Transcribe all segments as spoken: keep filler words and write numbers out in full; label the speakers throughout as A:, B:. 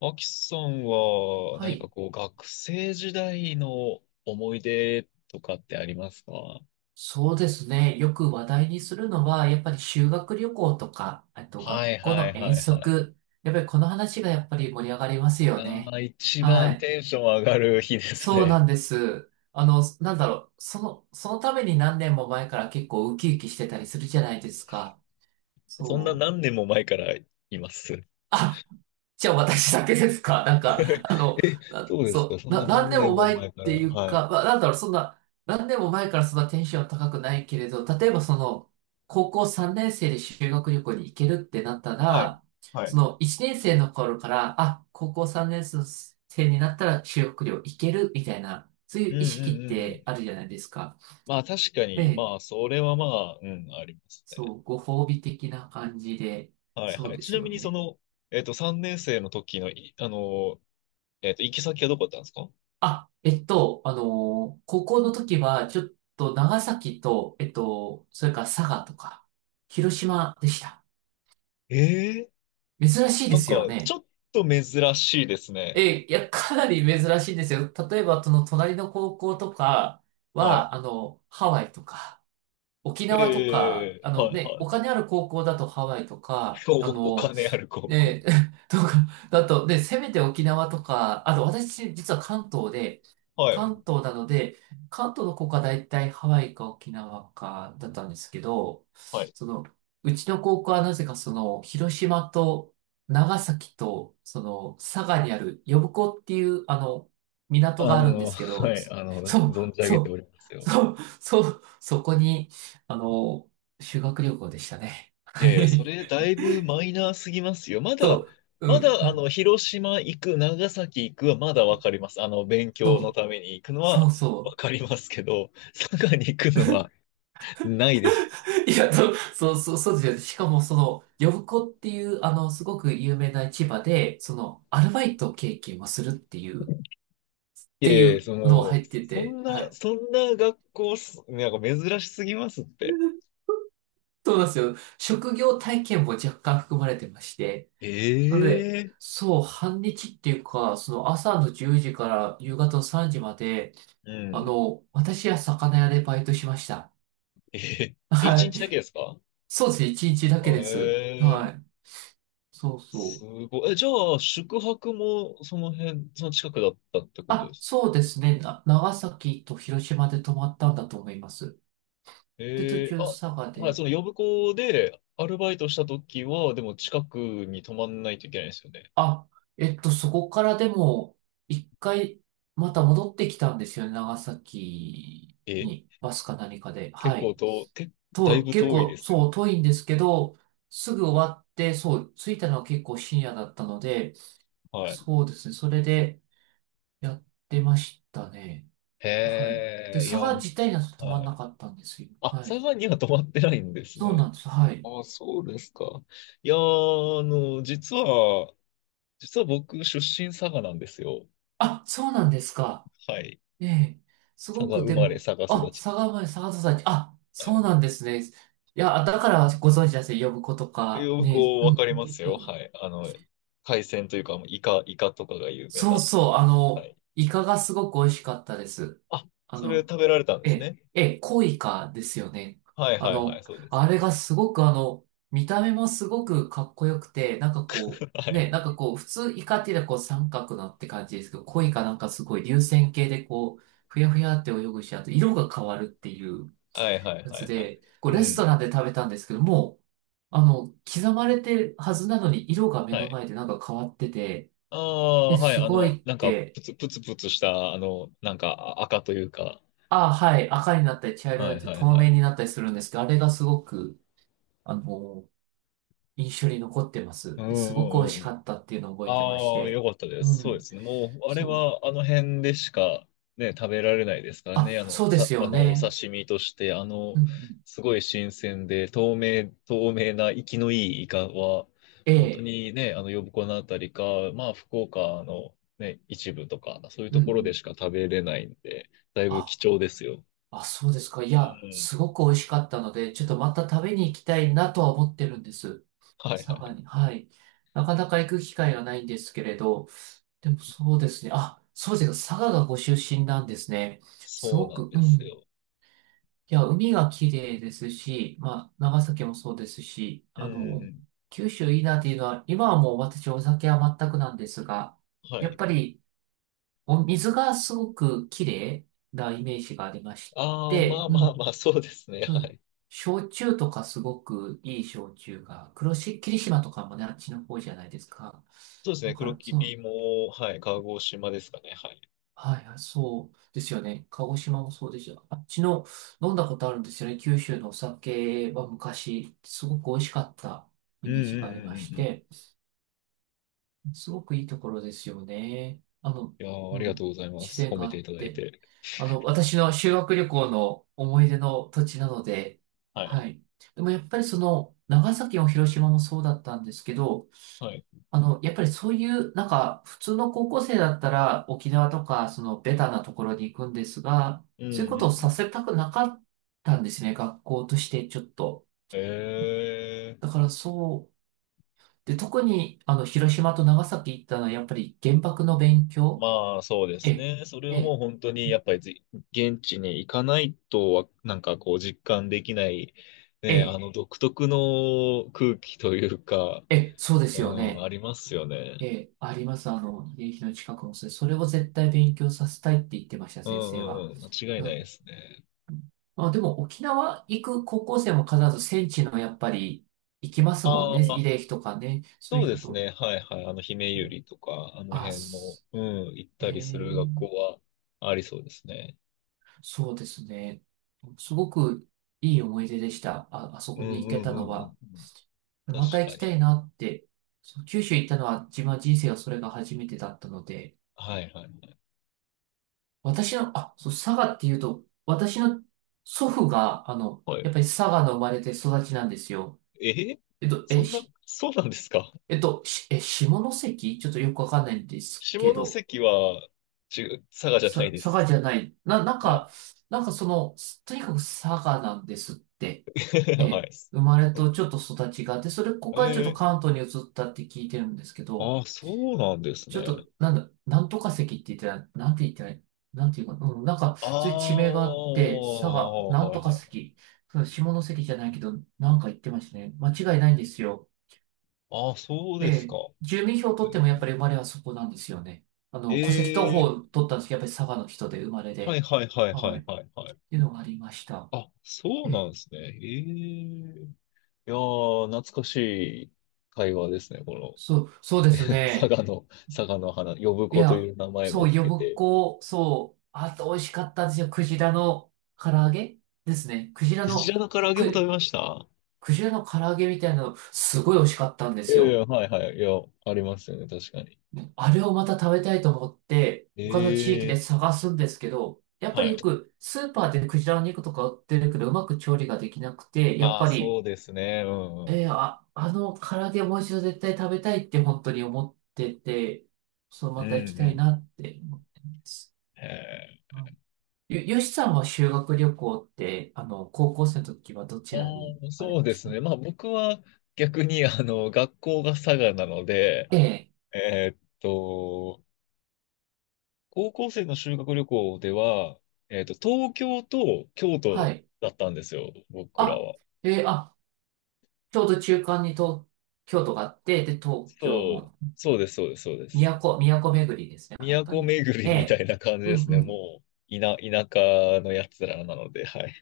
A: アキさんは
B: は
A: 何か
B: い。
A: こう学生時代の思い出とかってありますか？は
B: そうですね。よく話題にするのは、やっぱり修学旅行とか、あ
A: い
B: と
A: は
B: 学
A: い
B: 校
A: は
B: の
A: い
B: 遠
A: はい。
B: 足。やっぱりこの話がやっぱり盛り上がりますよ
A: あ
B: ね。
A: あ、一
B: は
A: 番
B: い。
A: テンション上がる日です
B: そう
A: ね。
B: なんです。あの、なんだろう。その、そのために何年も前から結構ウキウキしてたりするじゃないですか。
A: そんな
B: そう。
A: 何年も前からいます。
B: あ、じゃあ私だけですか？ なんか、あの、
A: え、
B: な
A: そうですか。
B: そ
A: そ
B: う、
A: んな
B: な、何
A: 何
B: 年
A: 年
B: も
A: も
B: 前っ
A: 前から。
B: ていう
A: はい。
B: か、まあ、なんだろう、そんな、何年も前からそんなテンション高くないけれど、例えばその、高校さんねん生で修学旅行に行けるってなった
A: はい。
B: ら、
A: は
B: そ
A: い。
B: のいちねん生の頃から、あ、高校さんねん生になったら修学旅行行けるみたいな、そうい
A: うん
B: う意
A: うん
B: 識っ
A: うんう
B: て
A: ん。
B: あるじゃないですか。
A: まあ確か
B: え
A: に、
B: え、
A: まあそれはまあ、うん、ありますね。
B: そう、ご褒美的な感じで、
A: はい
B: そ
A: は
B: う
A: い。
B: で
A: ち
B: す
A: な
B: よ
A: みにそ
B: ね。
A: の、えっと、さんねん生の時のい、あの、えっと、行き先はどこだったんですか？
B: あ、えっと、あのー高校の時は、ちょっと長崎と、えっと、それから佐賀とか、広島でした。
A: ええ、
B: 珍しい
A: な
B: で
A: ん
B: す
A: か、
B: よ
A: ち
B: ね。
A: ょっと珍しいですね。
B: え、いや、かなり珍しいんですよ。例えば、その隣の高校とか
A: はい。
B: は、あの、ハワイとか、沖縄とか、
A: ええ
B: あ
A: は
B: の
A: い
B: ね、
A: はい
B: お
A: はい。
B: 金ある高校だとハワイとか、
A: お、
B: あ
A: お
B: の、
A: 金ある高校。
B: で、とか、だと、で、せめて沖縄とか、あと私、実は関東で、
A: はい。
B: 関東なので、関東の子が大体ハワイか沖縄かだったんですけど、
A: はい。
B: その、うちの高校はなぜかその、広島と長崎と、その、佐賀にある呼子っていう、あの、港
A: あ
B: があるんで
A: の、
B: すけど、
A: はい、あの、
B: そう、
A: 存じ上
B: そ
A: げてお
B: う、
A: りますよ。
B: そう、そう、そこに、あの、修学旅行でしたね。
A: い
B: は
A: やいや、そ
B: い。
A: れだいぶマイナーすぎますよ。ま
B: そ
A: だ、
B: う、う
A: まだ、あ
B: ん。
A: の、広島行く、長崎行くはまだわかります。あの、勉
B: そ
A: 強の
B: う
A: ために行くの
B: そ
A: は
B: う
A: わ
B: そ
A: かりますけど、佐賀に行くのはないです。
B: う。いや、そう、そうそうそうですよね。しかも、その、呼子っていう、あの、すごく有名な市場で、その、アルバイト経験をするっていう、っ
A: い
B: てい
A: えいえ、
B: う
A: そ
B: のを
A: の、
B: 入って
A: そ
B: て、
A: ん
B: は
A: な、
B: い。
A: そんな学校す、なんか珍しすぎますって。
B: そうなんですよ。職業体験も若干含まれてまして。なので、
A: ええ、
B: そう、半日っていうか、その朝のじゅうじから夕方のさんじまで、
A: う
B: あ
A: ん。
B: の、私は魚屋でバイトしました。
A: えへえ、一
B: はい。
A: 日だけですか？
B: そうですね、いちにちだけです。
A: え
B: はい。
A: え、
B: そうそ
A: す
B: う。
A: ごい。え、じゃあ、宿泊もその辺、その近くだったってことで
B: あ、
A: す。
B: そうですね。な、長崎と広島で泊まったんだと思います。で、途
A: ええ、
B: 中
A: あ、
B: 佐賀
A: はい、
B: で。
A: その呼子でアルバイトした時は、でも近くに泊まんないといけないですよね。
B: あ、えっと、そこからでも、一回、また戻ってきたんですよね。長崎
A: え、
B: に、バスか何かで。
A: 結
B: は
A: 構
B: い。
A: と、け、だい
B: と、
A: ぶ
B: 結
A: 遠いで
B: 構、
A: す
B: そう、
A: よ。
B: 遠いんですけど、すぐ終わって、そう、着いたのは結構深夜だったので、
A: はい。
B: そうですね。それでやってましたね。はい。で、
A: へえ、い
B: 佐
A: や、
B: 賀自体には泊まん
A: は
B: な
A: い。
B: かったんですよ。
A: あ、
B: は
A: 佐
B: い。
A: 賀には泊まってないんです
B: そうな
A: ね。
B: んです。はい。
A: あ、そうですか。いやー、あの、実は、実は僕、出身佐賀なんですよ。
B: あ、そうなんですか。
A: はい。
B: ええ。す
A: 佐
B: ご
A: 賀
B: く
A: 生
B: で
A: まれ、
B: も、
A: 佐賀
B: あ、
A: 育ち。
B: 佐賀前、佐賀崎、あ、
A: は
B: そう
A: い。
B: なんですね。いや、だからご存知ですね。呼ぶ子とか、
A: よく
B: ね、う
A: わか
B: ん、
A: ります
B: 確か
A: よ。は
B: に。
A: い。あの、海鮮というか、イカ、イカとかが有名な。
B: そうそう、あ
A: は
B: の、
A: い。
B: イカがすごく美味しかったです。
A: あ、
B: あ
A: それ
B: の、
A: 食べられたんです
B: え、
A: ね。
B: え、コイカですよね。
A: はい
B: あ
A: はいは
B: の、
A: い、そうです。
B: あ
A: そう
B: れ
A: です。
B: がすごくあの、見た目もすごくかっこよくて、なんかこ
A: は
B: う、ね、
A: い。
B: なんかこう、普通イカっていうのはこう三角なって感じですけど、コイカなんかすごい流線形でこう、ふやふやって泳ぐし、あと色が変わるっていう
A: はいはい
B: や
A: は
B: つ
A: いはい。
B: で、こう
A: う
B: レスト
A: ん。
B: ランで食べたんですけども、あの、刻まれてるはずなのに色が目
A: は
B: の
A: い。
B: 前でなんか変わってて、
A: あ
B: え、
A: あ、はい。
B: す
A: あ
B: ごい
A: の、
B: っ
A: なんか、
B: て、
A: プツプツプツした、あの、なんか、あ、赤というか。
B: ああ、はい、赤になったり茶色に
A: は
B: な
A: い
B: ったり
A: はい
B: 透
A: は
B: 明
A: い。
B: になったりするんですけど、あれがすごく、あの、印象に残ってま
A: う
B: す。
A: んう
B: で、すごく美味
A: ん
B: し
A: うんう
B: か
A: ん。
B: ったっていうのを覚えてまし
A: ああ、よ
B: て。
A: かったで
B: う
A: す。そうで
B: ん、
A: すね。もう、あれ
B: そう。
A: はあの辺でしかね、食べられないですから
B: あ、
A: ね。あの、
B: そうで
A: さ、
B: す
A: あ
B: よ
A: の、お
B: ね。
A: 刺身として、あ
B: う
A: の、
B: ん、うん、
A: すごい新鮮で、透明、透明な、生きのいいイカは、
B: え
A: 本当
B: え、
A: にね、あの、呼子のあたりか、まあ、福岡のね、一部とか、そういう
B: うん、
A: と
B: う
A: ころで
B: ん。
A: しか食べれないんで、だいぶ貴
B: あ、
A: 重ですよ。
B: あ、そうですか。い
A: う
B: や、
A: ん。
B: すごく美味しかったので、ちょっとまた食べに行きたいなとは思ってるんです。
A: はいは
B: 佐賀
A: い。
B: に。はい。なかなか行く機会がないんですけれど、でもそうですね。あ、そうですか。佐賀がご出身なんですね。す
A: そう
B: ご
A: なん
B: く、う
A: です
B: ん。
A: よ。
B: いや、海が綺麗ですし、まあ、長崎もそうですし、
A: うん
B: あ
A: うんう
B: の、
A: ん。
B: 九州いいなっていうのは、今はもう私お酒は全くなんですが、
A: は
B: やっ
A: い。
B: ぱりお水がすごく綺麗なイメージがありまし
A: ああ、ま
B: て、
A: あ
B: う
A: まあ
B: ん、
A: まあ、そうですね。
B: そ
A: は
B: う、
A: い。
B: 焼酎とかすごくいい焼酎が、黒し、霧島とかもね、あっちの方じゃないですか。
A: そうです
B: だ
A: ね、
B: か
A: 黒
B: ら、そ
A: 霧
B: の
A: も、はい、鹿児島ですかね、はい。
B: はいはい、そうですよね。鹿児島もそうですよ。あっちの飲んだことあるんですよね。九州のお酒は昔、すごく美味しかった
A: う
B: イ
A: んう
B: メージ
A: んう
B: があり
A: んう
B: まし
A: んうん。
B: て、すごくいいところですよね。あの、
A: いやー、あ
B: う
A: り
B: ん、
A: がとうございま
B: 自
A: す。
B: 然
A: 褒
B: が
A: め
B: あ
A: てい
B: っ
A: ただい
B: て。
A: て。
B: あの、私の修学旅行の思い出の土地なので、
A: はい。
B: はい。でもやっぱりその、長崎も広島もそうだったんですけど、
A: はい。
B: あの、やっぱりそういう、なんか、普通の高校生だったら沖縄とか、そのベタなところに行くんですが、
A: うん
B: そうい
A: う
B: う
A: ん
B: こ
A: う
B: とをさ
A: ん。
B: せたくなかったんですね、学校としてちょっと。
A: えー、
B: だから、そう、で、特に、あの、広島と長崎行ったのは、やっぱり原爆の勉強、
A: まあ、そうです
B: え、
A: ね。それはもう
B: え、
A: 本当にやっぱりぜ現地に行かないとわ、なんかこう実感できない、ね、あ
B: え、
A: の独特の空気というか、
B: え、そうで
A: う
B: すよ
A: ん、あ
B: ね。
A: りますよね。
B: え、あります。あの、慰霊碑の近くもそれ、それを絶対勉強させたいって言ってました、
A: う
B: 先
A: んう
B: 生は。
A: んうん。間違いないですね。
B: あ、でも沖縄行く高校生も必ず戦地のやっぱり行きますもん
A: あ
B: ね。慰
A: あ、
B: 霊碑とかね。そう
A: そ
B: い
A: う
B: う
A: で
B: こ
A: す
B: と。
A: ね。はいはい。あの、姫ゆりとか、あの
B: あ、
A: 辺の、
B: す
A: うん、行っ
B: え
A: たりす
B: ー、
A: る学校はありそうですね。
B: そうですね。すごくいい思い出でした。あ、あそ
A: う
B: こに
A: ん
B: 行
A: う
B: け
A: んう
B: た
A: ん
B: の
A: うんうん。
B: は。
A: 確
B: また行
A: か
B: きた
A: に。
B: いなって。そう、九州行ったのは自分は人生はそれが初めてだったので、
A: はいはいはい。
B: 私の、あ、そう、佐賀っていうと、私の祖父が、あの、
A: はい。
B: やっぱり佐賀の生まれて育ちなんですよ。
A: えー
B: えっと、
A: そ
B: え、
A: んな、そうなんですか？
B: えっと、し、え、下関ちょっとよくわかんないんです
A: 下
B: けど、
A: 関は、ち、佐賀じゃな
B: さ、
A: いで
B: 佐賀
A: す。
B: じゃない。な、なん
A: はい。
B: か、なんかその、とにかく佐賀なんですって。
A: は
B: え、生
A: い。
B: まれとちょっと育ちがあって、それ、ここからちょっと
A: え
B: 関東に移ったって聞いてるんですけ
A: ー、
B: ど、
A: ああ、そうなんです
B: ちょっ
A: ね。
B: と、なんだ、なんとか関って言ってたら、なんて言ったら、なんていうか、うん、なんか、
A: あ
B: そういう地名があっ
A: あ、
B: て、佐賀、なん
A: は
B: と
A: い
B: か
A: はい。
B: 関、そう下関じゃないけど、なんか言ってましたね。間違いないんですよ。
A: ああ、そう
B: え
A: ですか。
B: え、住民票を取ってもやっぱり生まれはそこなんですよね。あ
A: え
B: の、戸籍謄本を
A: ー、
B: 取ったんですけど、やっぱり佐賀の人で生まれ
A: はい
B: で、
A: はいはいは
B: はい、
A: い
B: っ
A: はいはい。
B: ていうのがありました。
A: あ、そう
B: え
A: なん
B: え、
A: ですね。ええ。いやー、懐かしい会話ですね、この。
B: そう、そうです
A: 佐
B: ね。
A: 賀の、佐賀の花、呼
B: い
A: 子とい
B: や、
A: う名前も
B: そう、
A: 聞け
B: 呼
A: て。
B: 子、そう、あと美味しかったんですよ。クジラの唐揚げですね。クジラ
A: クジ
B: の、
A: ラの唐揚げも食べ
B: く、
A: ました。
B: クジラの唐揚げみたいなの、すごい美味しかったんで
A: い
B: す
A: やいや、
B: よ。
A: はいはい、いや、ありますよね、確かに。
B: あれをまた食べたいと思って、他の地域
A: え
B: で
A: え、
B: 探すんですけど、やっぱ
A: は
B: りよ
A: い。
B: くスーパーでクジラの肉とか売ってるけど、うまく調理ができなくて、やっ
A: まあ、
B: ぱ
A: そ
B: り、
A: うですね、うん、うん、
B: えー、あ、あの唐揚げもう一度絶対食べたいって本当に思ってて、そう、
A: うん
B: ま
A: う
B: た行きたい
A: ん。
B: なって思ってます。う
A: え
B: んよ、よしさんは修学旅行って、あの、高校生の時はど
A: ー、
B: ちらに
A: あー、
B: 行かれ
A: そう
B: ま
A: で
B: し
A: す
B: た？
A: ね。まあ、僕は逆に、あの、学校が佐賀なので、
B: ええ、
A: えーっと、高校生の修学旅行では、えっと、東京と京都
B: はい。
A: だったんですよ、僕ら
B: あ、
A: は。
B: ええ、あ、ちょうど中間に東京都があって、で、東京
A: そう、
B: も。
A: そうです、そうです、そうです。
B: 都、都巡りですね、本当
A: 都
B: に。
A: 巡
B: え
A: りみた
B: え。
A: いな感じ
B: う
A: で
B: ん
A: す
B: う
A: ね、
B: ん。
A: もう、田、田舎のやつらなので、はい。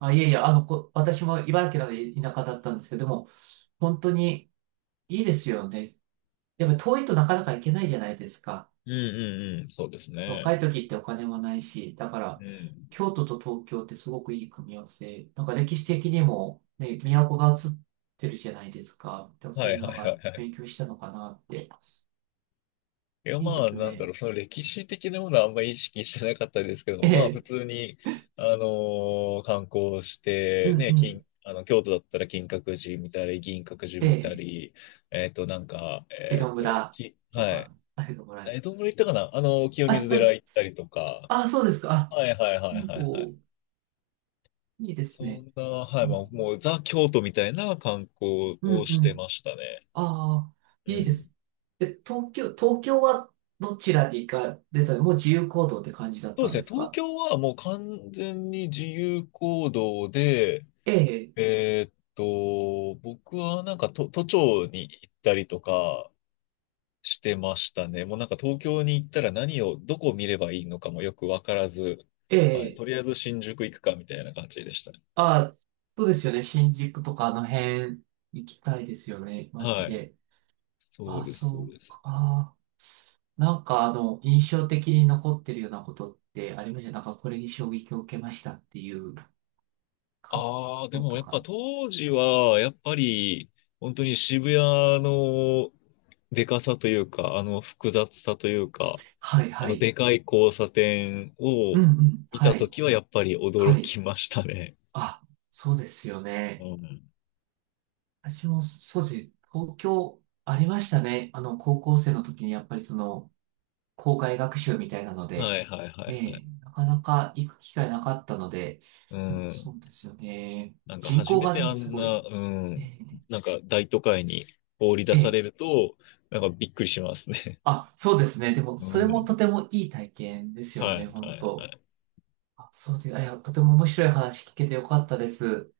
B: あ、いえいえ、あの、こ、私も茨城なので田舎だったんですけども、本当にいいですよね。でも遠いとなかなか行けないじゃないですか。
A: うんうんうん、そうですね。
B: 若い時ってお金もないし、だか
A: う
B: ら、
A: ん。
B: 京都と東京ってすごくいい組み合わせ。なんか歴史的にも、ね、都が映ってるじゃないですか。でもそ
A: は
B: ういう
A: い
B: のなん
A: はいはい
B: か
A: はい。
B: 勉強したのかなって。
A: いや、
B: いいで
A: まあ、
B: す
A: なんだ
B: ね。
A: ろう、その歴史的なものはあんまり意識してなかったですけども、
B: え
A: まあ、普
B: え、
A: 通に、あのー観光し
B: う
A: て、
B: ん
A: ね、
B: うん。
A: 金、あの、京都だったら金閣寺見たり、銀閣寺
B: え
A: 見た
B: え、
A: り、えっと、なんか、
B: 江
A: えっ
B: 戸
A: と、
B: 村
A: き、
B: と
A: はい。
B: か、江戸村
A: え、どんぐらい行ったかな。あの、清
B: あ、
A: 水寺
B: た、
A: 行ったりとか、
B: あ、そうですか。
A: はいはい
B: あ、
A: はいはいはい。
B: お、いいで
A: そ
B: すね。
A: んな、はい、
B: う
A: ま
B: ん、
A: あ、もう、ザ・京都みたいな観光
B: う
A: を
B: ん、
A: し
B: う
A: てま
B: ん。
A: したね。
B: ああ、いい
A: う
B: で
A: ん。
B: す。え、東京、東京はどちらに行かれたの？もう自由行動って感じだっ
A: そうで
B: た
A: す
B: んで
A: ね、
B: す
A: 東
B: か？
A: 京はもう完全に自由行動で、
B: ええ、
A: えーっと、僕はなんか都、都庁に行ったりとかしてましたね。もうなんか東京に行ったら何を、どこを見ればいいのかもよくわからず、
B: え
A: はい、
B: え、
A: とりあえず新宿行くかみたいな感じでしたね。
B: あ、そうですよね。新宿とかあの辺行きたいですよね。街
A: はい。
B: で。あ
A: そう
B: あ、
A: です、そ
B: そ
A: う
B: う
A: です。
B: か。あ、なんかあの、印象的に残ってるようなことってありました？なんかこれに衝撃を受けましたっていうか、
A: ああ、で
B: の
A: も
B: と
A: やっ
B: か。
A: ぱ当時は、やっぱり本当に渋谷のでかさというか、あの複雑さというか、
B: はい、
A: あ
B: は
A: の
B: い。
A: でかい交差点
B: う
A: を
B: んうん。
A: 見
B: は
A: たと
B: い。
A: きはやっぱり驚
B: はい。
A: きましたね。
B: あ、そうですよ
A: う
B: ね。
A: ん。
B: 私も、そうです。東京ありましたね。あの、高校生の時にやっぱりその、校外学習みたいなの
A: は
B: で、
A: いはいは
B: え
A: いは
B: え、
A: い。
B: なかなか行く機会なかったので、
A: う
B: でもそ
A: ん。
B: うですよね。
A: なんか
B: 人
A: 初
B: 口
A: め
B: が
A: て
B: ね、
A: あ
B: す
A: ん
B: ご
A: な、
B: い。
A: うん。
B: え
A: なんか大都会に放り出
B: え、え
A: され
B: え。
A: ると、なんかびっくりしますね。
B: あ、そうですね。でも、
A: う
B: それも
A: ん。
B: とてもいい体験ですよ
A: は
B: ね、
A: い
B: 本
A: はいは
B: 当。
A: い。
B: あ、そうです。あ、いや、とても面白い話聞けてよかったです。